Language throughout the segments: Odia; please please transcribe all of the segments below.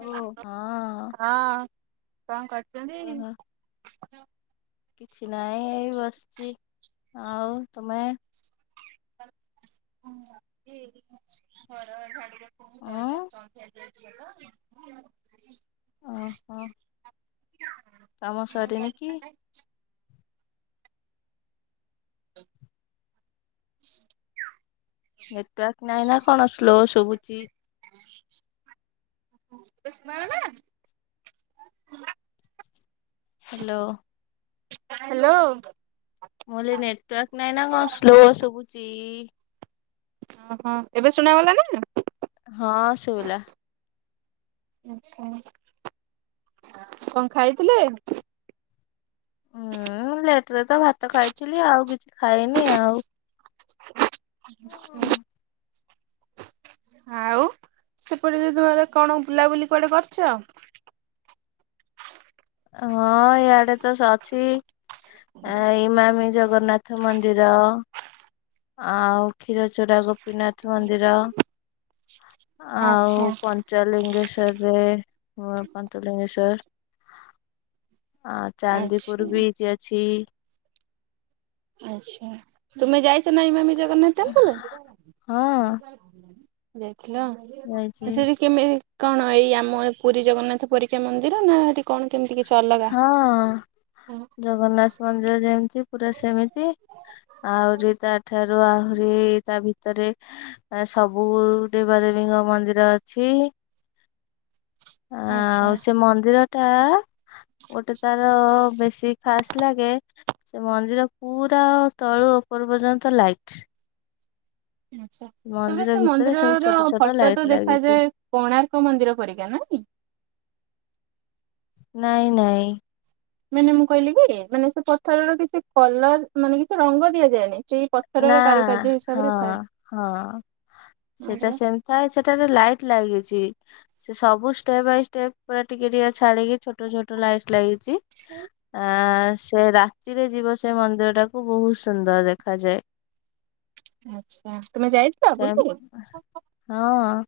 ଓ ହଁ ହଁ କଣ କରୁଚନ୍ତି? କହ [unintelligible] କିଛି ନାହିଁ ଏଇ ବସିଛି। ଆଉ ତୁମେ? [unintelligible] ଉଁ [unintelligible] [unintelligible] ଓହୋ କାମ ତ। ସରିନି କି? ନେଟୱାର୍କ ନାଇଁ ନା କଣ ସ୍ଲୋ ଶୁଭୁଚି। [unintelligible] [unintelligible] ହ୍ୟାଲୋ। ହ୍ୟାଲୋ। ମୁଁ କହିଲି ନେଟୱାର୍କ ନାଇଁ ନା କଣ ସ୍ଲୋ ଶୁଭୁଚି। ଓହୋ ଏବେ ଶୁଣାଗଲା ନା। ହଁ ଶୁଭିଲା। ଆଚ୍ଛା କଣ ଖାଇଥିଲେ? ମୁଁ ଲେଟ୍ ରେ ତ ଭାତ ଖାଇଥିଲି ଆଉ କିଛି ଖାଇନି ଆଉ। ଆଉ ସେପଟେ ଯୋଉ ତୁମର କଣ ବୁଲାବୁଲି କୁଆଡ଼େ କରିଚ? ହଁ ଇଆଡ଼େ ତ ସ ଅଛି। ଆ ଈମାମି ଜଗନ୍ନାଥ ମନ୍ଦିର। ଆଉ କ୍ଷୀରଚୋରା ଗୋପିନାଥ ମନ୍ଦିର। ଆଉ ଆଚ୍ଛା ପଞ୍ଚଲିଙ୍ଗେଶ୍ଵର। ରେ ନୂଆ ପଞ୍ଚଲିଙ୍ଗେଶ୍ୱର। ଆଁ ଆଚ୍ଛା ଚାନ୍ଦିପୁର ବିଚ ଅଛି। ଆଚ୍ଛା ତୁମେ ଯାଇ ନାଇ ମାନେ ଜଗନ୍ନାଥ ଟେମ୍ପୁଲ। ହଁ ଦେଖ ଥିଲା ଯାଇଛି ସେଠି କେମିତି କଣ ଏଇ ଆମ ଏ ପୁରୀ ଜଗନ୍ନାଥ ପରିକ୍ରମା ମନ୍ଦିର ନା ଏଠି କଣ କେମିତି କିଛି ଅଲଗା? ହଁ ଜଗନ୍ନାଥ ମନ୍ଦିର ଯେମତି ପୁରା ସେମିତି ଆହୁରି ତା ଠାରୁ ଆହୁରି ତା ଭିତ ଭିତରେ ସବୁ ଦେବାଦେବୀଙ୍କ ମନ୍ଦିର ଅଛି। ଆ ଆଚ୍ଛା ଆଉ ସେ ମନ୍ଦିର ଟା ଗୋଟେ ତାର ବେଶୀ ଖାସ ଲାଗେ ସେ ମନ୍ଦିର ପୁରା ତଳୁ ଉପର ପର୍ଯ୍ୟନ୍ତ ଲାଇଟି୍। ଆଛା ତାପରେ ସେ ଭିତରେ ସବୁ ମନ୍ଦିରର ଛୋଟ ଛୋଟ ଫଟୋ ତ ଲାଇଟ୍ ଲାଗିଛି। ଦେଖାଯାଏ କୋଣାର୍କ ମନ୍ଦିର ପରିକା ନାଇଁ? ନାଇଁ ନାଇଁ ମାନେ ମୁଁ କହିଲି କି ମାନେ ସେ ପଥରର କିଛି କଲର ମାନେ କିଛି ରଙ୍ଗ ଦିଆଯାଏନି। ସେଇ ନା ପଥରର କାରୁକାର୍ଯ୍ୟ ହିସାବରେ ହଁ ଥାଏ। ହଁ ସେଟା ସେମିତି ଥାଏ ସେଟାରେ ଲାଇଟ୍ ଲାଗି ଚି ସେ ସବୁ ଷ୍ଟେପ ବାଇ ଷ୍ଟେପ ପୁରା ଟିକେ ଟିକେ ଛାଡିକି ଛୋଟ ଛୋଟ ଲାଇଟ ଲାଗି ଚି ଆ ସେ ରାତିରେ ଯିବ ସେ ମନ୍ଦିର ଟାକୁ ବହୁତ ସୁନ୍ଦର ଦେଖାଯାଏ। ଆଚ୍ଛା ତମେ ଯାଇଥିଲ ସେ ବୁଲି? ହଁ।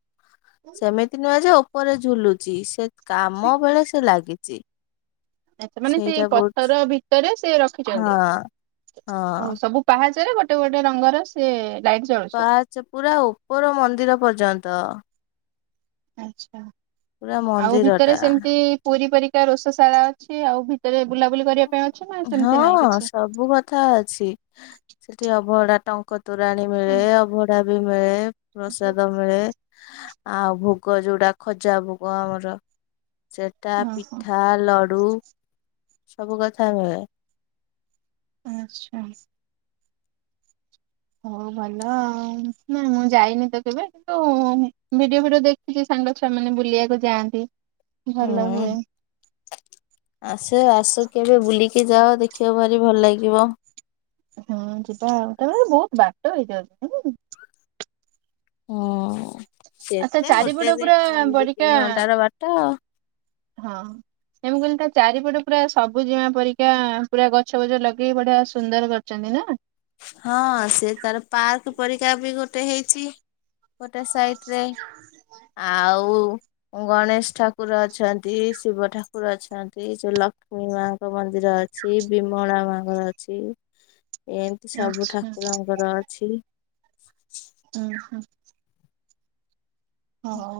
ସେମିତି ନୁହେଁ ଏ ସେ ଉପରେ ଝୁଲୁଚି ସେ କାମ ବେଳେ ସେ ଲାଗିଛି। ଆଚ୍ଛା ମାନେ ସେଇ ସେଇଟା ବହୁତ ପଥର ଭିତରେ ସେ ର ହଁ ରଖୁଛନ୍ତି ଓହୋ ହଁ। ସବୁ ପା ପାହାଚରେ ଗୋଟେ ଗୋଟେ ରଙ୍ଗର ସେ ଲାଇଟ୍ ଜଳୁଛି। ପାହାଚ ପୁରା ଉପର ମନ୍ଦିର ପର୍ଯ୍ୟନ୍ତ। ଆଚ୍ଛା। ପୁରା ଆଉ ମନ୍ଦିର ଭିତରେ ଟା। ସେମିତି ପୁରୀ ପରି ତା ରୋଷ ଶାଳା ଅଛି ଆଉ ଭିତରେ ବୁଲାବୁଲି କରିବା ପାଇଁ ଅଛି ନା ସେମିତି ହଁ ନାଇଁ କିଛି? ସବୁ କଥା ଅଛି ସେଠି ଅଭଡା ଟଙ୍କ ତୁରାଣୀ ମିଳେ ଅଭଡା [unintelligible] ପ୍ରସାଦ ମିଳେ ଆଉ ଭୋଗ ଯୋଉଟା ଖଜା ଭୋଗ ଆମର ସେଟା ଓହୋ ପିଠା ଲଡ଼ୁ ସବ କଥା ହୁଏ। ଆଚ୍ଛା। ହଉ ଭଲ ନା ମୁଁ ଯାଇନି ତ କେବେ କିନ୍ତୁ ଭିଡିଓ ଭିଡିଓ ଦେଖିଛି ସାଙ୍ଗ ଛୁଆମାନେ ବୁଲିବାକୁ ଯାଆନ୍ତି। ଭଲ ହୁଁ ହୁଏ ଆସ ଆସ କେବେ ବୁଲିକି ଯାଅ ଦେଖିବାକୁ ଭାରି ଭଲ ଲାଗିବ। ହଁ ଯିବା ଆଉ ତାପରେ ବହୁତ ବାଟ ହେଇଯାଉଛି। ହଁ। ଆଚ୍ଛା ସେତ ଗୋଟେ ଚାରିପଟ ପୁରା ଦିନ ଦି ତିନି ବଡିକା ଘଣ୍ଟାର ବାଟ। ହଁ ସେ ମୁଁ କହିଲି ତା ଚାରିପଟେ ପୁରା ସବୁଜିମା ପରିକା ପୁରା ଗଛ ବଛ ଲଗେଇକି ବଢି଼ଆ ସୁନ୍ଦର କରିଛନ୍ତି ନା। ହଁ ସେ ତାର ପାର୍କ ପରିକା ବି ଗୋଟେ ଗୋଟେ ହେଇଛି ଗୋଟେ ସାଇଟ୍ ଆଉ ଗଣେଶ ଠାକୁର ଅଛନ୍ତି ଶିବ ଠାକୁର ଅଛନ୍ତି ଯୋଉ ଲକ୍ଷ୍ମୀ ମାଙ୍କ ମନ୍ଦିର ଅଛି ବିମଳା ମନ୍ଦିର ଅଛି। ସବୁ ଆଚ୍ଛା। ଠାକୁରଙ୍କର ଅଛି। ଓ ହୋ।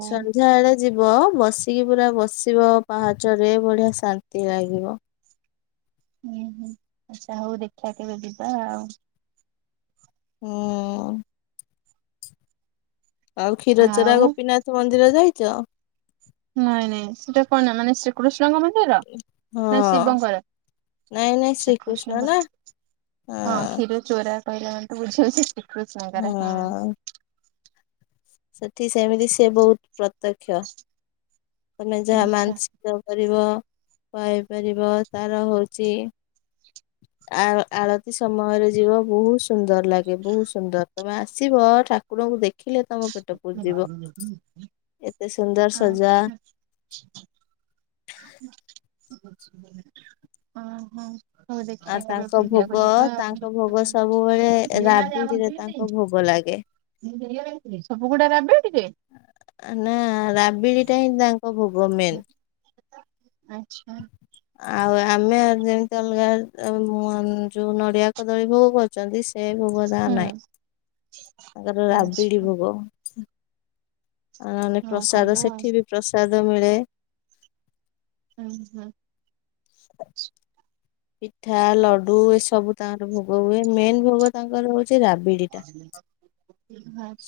ସନ୍ଧ୍ୟାବେଳେ ଯିବ ବସିକି ପୁରା ବସିବ ପାହାଚରେ ବଢ଼ିଆ ଶାନ୍ତି ଲାଗିବ। ହୁଁ ହୁଁ ଆଚ୍ଛା ହଉ ଦେଖିବା କେବେ ଯିବା ଆଉ। ହୁଁ। ଆଉ କ୍ଷୀରଚୋରା ଆଉ ଗୋପୀନାଥ ମ [unintelligible] ଯାଇଛ? ନାଇଁ ନାଇଁ ସେଟା କନ୍ଟା ମାନେ କୃଷ୍ଣଙ୍କ ମନ୍ଦିର ହଁ ନା ଶିବଙ୍କର ନାଇଁ ନାଇଁ ଶ୍ରୀକୃଷ୍ଣ ନା କୃଷ୍ଣଙ୍କର ହଁ କ୍ଷୀର ଚୋରା। [inaudible] ଶ୍ରୀକୃଷ୍ଣଙ୍କର ହଁ। ସେଠି ସେମିତି ସେ ବହୁତ ପ୍ରତ୍ୟକ୍ଷ। ଯାହା ଆଚ୍ଛା। ମାାନସିକ ପାଇପାରିବ ତାର ହଉଛି ଆଉ ଆଳତି ସମୟରେ ଯିବ ବହୁତ ସୁନ୍ଦର। ଲାଗେ ବହୁତ ସୁନ୍ଦର। ତମେ ଆସିବ ଠାକୁରଙ୍କୁ ଦେଖ ଏତେ ସୁନ୍ଦର ସଜା ଆଛ [inaudible] ଓହୋ। ଆଉ ତାଙ୍କ ଭୋଗ ତାଙ୍କ ଭୋଗ ସବୁବେଳେ ରାବିଡିରେ ତାଙ୍କ ଭୋଗ ଲାଗେ। କୁକୁଡା ରାବେ। ନା ରାବିଡି ଟା ହିଁ ତାଙ୍କ ଭୋଗ। ଗୁମେନ୍। ଆଚ୍ଛା। ଆମେ ଯେମିତି ଅଲଗା ଯୋଉ ନଡ଼ିଆ କଦଳୀ ଭୋଗ କରୁଛନ୍ତି ସେ ସେ ଭୋଗ ହୁଁ ତାଙ୍କର ନାହିଁ। ତାଙ୍କର ରାବିଡି ଆଚ୍ଛା ଭୋଗ। ମାନେ ହଁ ଭଲ ପ୍ରସାଦ ଆଉ ସେଠି ବି ପ୍ରସାଦ। ଭୋଗ ମିଳେ। ହୁଁ ହୁଁ। [inaudible] ପିଠା ଲଡୁ ଏ ସବୁ ତାଙ୍କର ଭୋଗ ହୁଏ ମେନ୍ ଭୋଗ ତାଙ୍କର ହଉଛି ସେ ରାବିଡି ଟା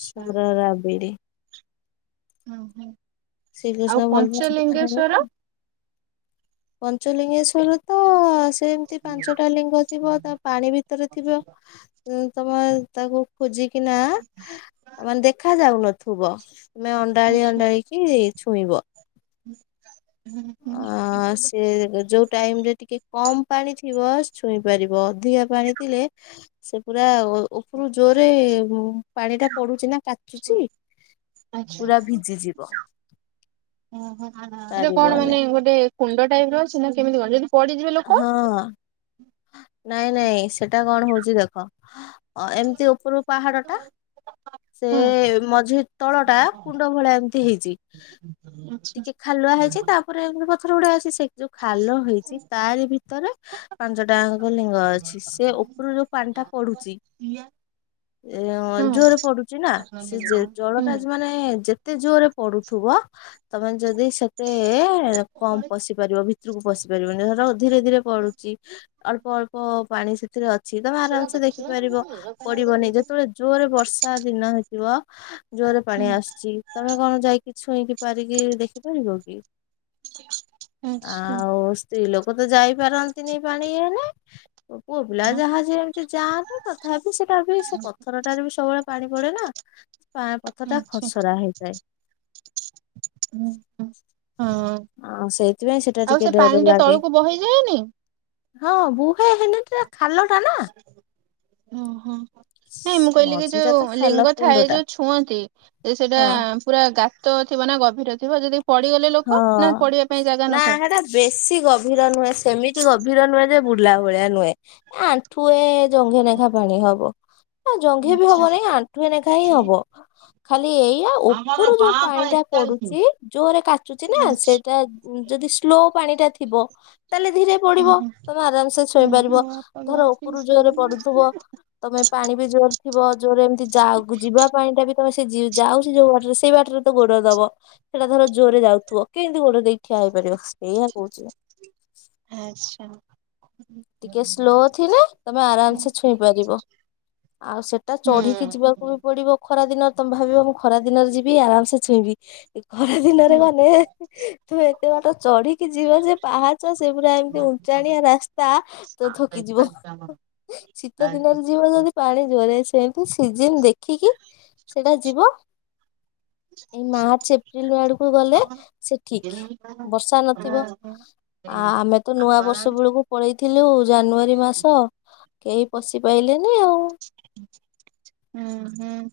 ସର ରାବିଡି। ହୁ ହଁ ଆଉ ଶ୍ରୀକୃଷ୍ଣ ପଞ୍ଚଲିଙ୍ଗେଶ୍ଵର। ପଞ୍ଚଲିଙ୍ଗେସ୍ୱର ତ ଯେମିତି ପାଞ୍ଚଟା ଲିଙ୍ଗ ଥିବ ତା ପାଣି ଭିତରେ ଥିବ। ତମ ତାକୁ। ଖୋଜିକିନା ମାନେ ଦେଖା ଯାଉନଥିବ। ଥିବ। ତମେ ଅଣ୍ଡାଳି ଆଚ୍ଛା ଅଣ୍ଡାଳି କି। ଛୁଇଁବ। ହୁଁ। ହୁଁ। ଅ ସେ ଯୋଉ ଟାଇମ ରେ ଟିକେ। କମ ପାଣି ଥିବ ଛୁଇଁ ପାରିବ ଅଧିକା ପାଣି ଥିଲେ ସେ ପୁରା। ଉପରୁ ଜୋରେ ପାଣି ଟା ପଡୁଛି ନା କାଚୁଛି ଆଚ୍ଛା ପୁରା ଭିଜିଯିବ। ଓହୋ ସେଟା କଣ ପାରିବନି ମାନେ ଗୋଟେ। କୁଣ୍ଡ ଟାଇପ ର ସିନା କେମିତି କଲେ ଯଦି ପଡିଯିବେ ଲୋକ। ହଁ ନାଇଁ ନାଇଁ ସେଟା କଣ ହଉଛି ଦେଖ ଏମିତି ଉପରୁ ପାହାଡ ଟା ସେ ହଁ ମଝି ତଳ ଟା କୁଣ୍ଡ ଭଳିଆ ଏମିତି ହେଇଛି। ଆଚ୍ଛା। ଟିକେ ଖାଲୁଆ ହଁ ହେଇଛି ତାପରେ ଏମିତି। ପାଖ ରେ ଯୋଉଟା ଅଛି ସେ ଯୋଉ ଖାଲ ହେଇଛି ତାରି ଭିତରେ ପାଞ୍ଚଟାଙ୍କ ଲିଙ୍ଗ ଅଛି ସେ ହୁଁ। ଉପରୁ ଯୋଉ ପାଣି ଟା ପଡୁଛି ଜୋରରେ ପଡୁଛି ନା ସେ ଜଳଟା ମାନେ ଯେତେ ଜୋରରେ ପଡୁ। ଥିବ ତମେ ଯଦି ସେତେ କମ୍ ପଶି ପାରିବ ଭିତରେ। ଭିତର କୁ ପଶି ପାରିବନି ଧର। ଧୀରେ ଧୀରେ ପଡୁଛି। ଅଳ୍ପ ଅଳ୍ପ ପାଣି ସେ ସେଥିରେ ଅଛି ତମେ ଆରାମସେ ଦେଖିପାରିବ ପଡିବନି ଯେତେବେଳେ ଜୋରରେ ବର୍ଷା ଦିନ ହେଇଥିବ ଜୋରରେ ପାଣି ଆସୁଛି ତମେ କଣ ଯାଇକି ଛୁଇଁକି ପାରିକି ଦେଖିପାରିବ କି ଆଚ୍ଛା। ଆଉ ସେଇ ଲୋକ ତ ଯାଇପାର ନି ପାଣିଇଲେ। ପୁଅ ପିଲା ଯାହା ଯିଏ ଏମିତି ଯାଆନ୍ତି ତଥାପି ସେଟା ବି ସେ ପଥରଟାରେ ବି ସବୁବେଳେ ପାଣି ପଡେ ନା ପଥ ଟା ଆଛା ଖସରା ହେଇଥାଏ ହଁ ଆ ସେଇଥିପାଇଁ ସେଟା ଆଉ ଟିକେ ସେ ଡର ପାଣି ଟା ଲାଗେ ତଳକୁ ବହି ଯାଏନି। ହଁ ବୁହେ ହେଲେ ଖାଲ ଟା ନା। ଓ ହଁ। ନାଇଁ ମୁଁ କହିଲି କି ମଝିଟା ଯୋଉ ତ ଖାଲ ଲିଙ୍ଗ କୁଣ୍ଡ ଥାଏ ଟା ଯୋଉ ଛୁଅନ୍ତି ସେଇଟା ହଁ ପୁରା ଗା ତ ଥିବ ନା ଗଭୀର ଥିବ ଯଦି ପଡିଗଲେ ହଁ ଲୋକ ନା ପଡିବା ପାଇଁ ଜାଗା ନା ନଥାଏ? ଏଟା ବେଶୀ ଗଭୀର ନୁହେଁ ସେମିତି ଗଭୀର ନୁହେଁ ଯେ ବୁଡିଲା ଭଳିଆ ନୁହେଁ ଆଣ୍ଠୁଏ ଜଙ୍ଘେନେଖା ପାଣି ହବ। ଆ ଜଙ୍ଘି ବି ଆଚ୍ଛା ହବ ନାଇଁ ଆଣ୍ଠୁଏ ଲେଖା ହିଁ ହବ। ଖାଲି ଏଇଆ ଉପରୁ ଯୋଉ ପାଣି ଟା ପଡୁଛି ଜୋରୋ କା ଆଚ୍ଛା ସେଇଟା ଯଦି ସ୍ଲୋ ପାଣି ଟା ଥିବ ତାହେଲେ ଧୀରେ ପଡିବ। ହୁଁ ତମେ ଆରାମସେ ଛୁଇଁ ହୁଁ ପାରିବ ହୁଁ ହୁଁ। ଧର ଉପରୁ ଜୋରେ ପଡୁଥିବ ତମେ ପାଣି ବି ଜୋର ଥିବ ଯୋଉରା ଏମିତି ଯାଉ ଯିବା ପାଣି ଟା ବି ତମେ ସେ ଯାଉଛି ଯୋଉ ବାଟରେ ସେ ସେଇ ବାଟରେ ତ ଗୋଡ ଦବ ସେଇଟା ଧର ଜୋରରେ ଯାଉ ତୁ କେମିତି ଗୋଡରେ ଦେଇଠିଆ ହେଇପାରିବ। ଏଇଆ କହୁଛି। ଆଚ୍ଛା ଟିକେ ସ୍ଲୋ ଥିଲେ ତମେ ହୁଁ ଆରାମସେ ହୁଁ। ଛୁଇଁ ପାରିବ ଆଉ ସେଟା ଓହୋ ଚଢିକି ଯିବାକୁ ବି ପଡିବ ଖରାଦିନ ଭାବିବ ମୁଁ ଖରା ଦିନରେ ଯିବି ଆରାମ ସେ ଛୁଇଁବି ଖରା ଦିନରେ ଗଲେ ତୁମେ ଏତେ ବାଟ ଚଢିକି ଯିବ ଯେ ପାହାଚ ସେ ପୁରା ଏମିତି ଉଞ୍ଚାଣିଆ ରାସ୍ତା ଆ ଥକି ଯିବ ଶୀତ ଦିନରେ ଯିବ ଯଦି ପାଣି ଜୋରେ ଆସି ସେମିତି ସିଜିନ ଦେଖିକି ସେଟା ଯିବ। ଏଇ ମାର୍ଚ୍ଚ ଏପ୍ରିଲ ଆଡକୁ ଗଲେ ସେ ଠିକ ବର୍ଷା ନଥିବ ଆ ଆମେ ତ ନୂଆ ବର୍ଷ ବେଳକୁ ଥିଲୁ। ଜାନୁଆରୀ ମାସ। କେହି ପଶିପଲେନି ହଁ ହଁ।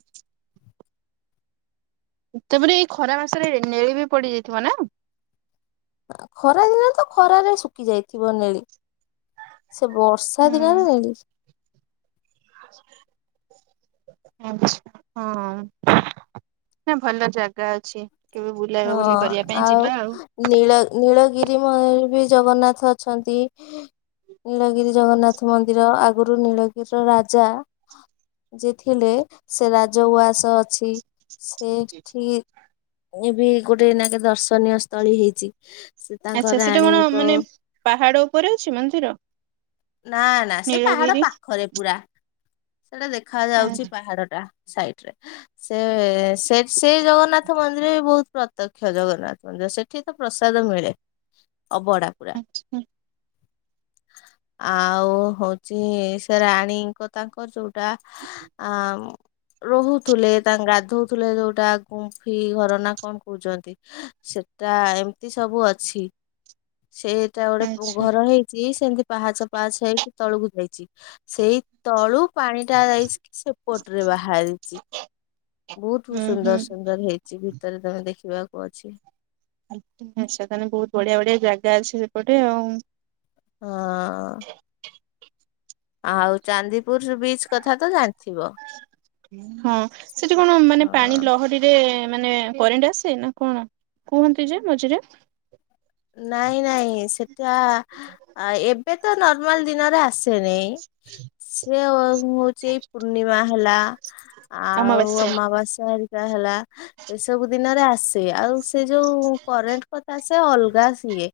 ତାପରେ ଏଇ ଖରା ମାସରେ ନେଳି ବି ପଡିଯାଇଥିବ ନା ଖରା ଦିନରେ ତ ଖରାରେ ଶୁଖି ଯାଇଥିବ ନେଳି ସେ ବର୍ଷା ଦିନରେ ନେଳି ଆଛା ହଁ ନା ଭଲ ଜାଗା ଅଛି। କେବେ ବୁଲାଇବା ହଁ ବୁଲି କରିବା ପାଇଁ ଆଉ ଯିବା ନୀଳ ନୀଳଗିରି ମ ବି ଜଗନ୍ନାଥ ଅଛନ୍ତି ନୀଳଗିରି ଜଗନ୍ନାଥ ମନ୍ଦିର ଆଗରୁ ନୀଳଗିରିର ରାଜା ଯେ ଥିଲେ ସେ ରାଜଉଆସ ଅଛି। ସେଠି ଏ ବି ଗୋଟେ ଏଇନାକେ ଦର୍ଶନୀୟ ସ୍ଥଳୀ ହେଇଛି। ସେ ତାଙ୍କ ଆଚ୍ଛା ସେଟା କଣ ରାଣୀଙ୍କ ମାନେ ପାହାଡ ଉପରେ ଅଛି ମନ୍ଦିର ନା ନା ସେ ପାହାଡ ନୀଳଗିରି ପାଖରେ ପୁରା ସେଇଟା ଦେଖ ଯାଉଛି ଆଚ୍ଛା ପାହାଡ ଟା ସାଇଟ ରେ ସେ ସେ ସେଇ ଜଗନ୍ନାଥ ଥ ମନ୍ଦିର ବି ବହୁତ ପ୍ରତ୍ୟକ୍ଷ ଜଗନ୍ନାଥ ମନ୍ଦିର ସେଠି ତ ପ୍ରସାଦ ମିଳେ। ଅବଡ଼ା ପୁରା [unintelligible] ଆଉ ହଉଛି ସେ ରାଣୀଙ୍କ ତାଙ୍କର ଯୋଉଟା ଆ ରହୁଥିଲେ ତା ଗାଧଉଥିଲେ ଯୋଉଟା ଗୁମ୍ଫି ଘର ନା କଣ କହୁଛନ୍ତି ସେଟା ଏମିତି ସବୁଅଛି। ସେଟା ଗୋଟେ ଆଚ୍ଛା ପୁଘର ହେଇଛି। [unintelligible] ପାହାଚ ପାହାଚ ହେଇକି ତଳୁକୁ ଯାଇଛି ସେଇ ତଳୁ ପାଣି ଟା ଯାଇଛି ସେପଟ ରେ ବାହାରିଛି ବହୁତ ହୁଁ ହୁଁ। ସୁନ୍ଦର ସୁନ୍ଦର ହେଇଛି ଭିତରେ ତମେ ଦେଖ ଯିବାକୁ ଅଛି। ଆଚ୍ଛା ତାହେଲେ ବହୁତ ବଢିଆ ବଢିଆ ଜାଗା ଅଛି ସେପଟେ ଆଉ। ହଁ। ଆଉ ଚାନ୍ଦିପୁର ବିଚ କଥା ତ ଜାଣି ହଁ, ସେଠି କଣ ମାନେ ପାଣି ହଁ ଲହରୀରେ ମାନେ କରେଣ୍ଟ ଆସେ ନା କଣ, କୁହନ୍ତି ଯେ ମଝିରେ ନାଇଁ ନାଇଁ ସେଟା ଏ ଏବେ ତ ନର୍ମାଲ୍ ଦିନରେ ଆସ ସେ [unintelligible] ସେ ହଉଛି ପୂର୍ଣ୍ଣିମା ହେଲା ଆଉ ଅମାବାସ୍ୟା ଅମାବାସ୍ୟା ହେଲା ଏସବୁ ଦିନରେ ଆ ଆସେ ଆଉ ସେ ଯୋଉ କରେଣ୍ଟ କଥା ସେ ଅଲ ସିଏ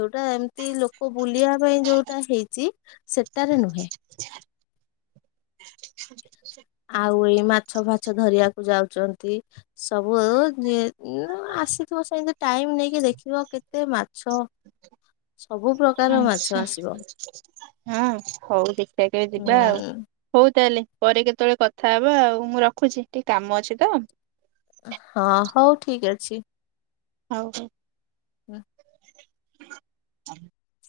ଯୋଉଟା ଏମିତି ଲୋକ ବୁଲିବା ପାଇଁ ଯୋଉଟା ହେଇଛି ସେଟାରେ ନୁହେଁ ଆ [unintelligible] ଆଉ ଏଇ ମାଛ ଫାଛ ଧରିବାକୁ ଯାଉଛନ୍ତି। ସବୁ ଆଉ ଆସିଥିବ ସେମିତି ଟାଇମ ନେଇକି ଦେଖିବ କେତେ ମାଛ ସବୁ ପ୍ରକାର ମାଛ ଆଚ୍ଛା, ଆସିବ ହଁ ହଉ ଦେଖିବା କେବେ ଯିବା ଆଉ। ହୁଁ। ହଉ ତାହେଲେ ପରେ କେତେବେଳେ କଥା ହବା ଆଉ ମୁଁ ରଖୁଛି ଟିକେ କାମ ଅଛି ତ। ହଁ, ହଉ ଠିକ ଅଛି। ହଉ ହଉ। ହୁଁ ହ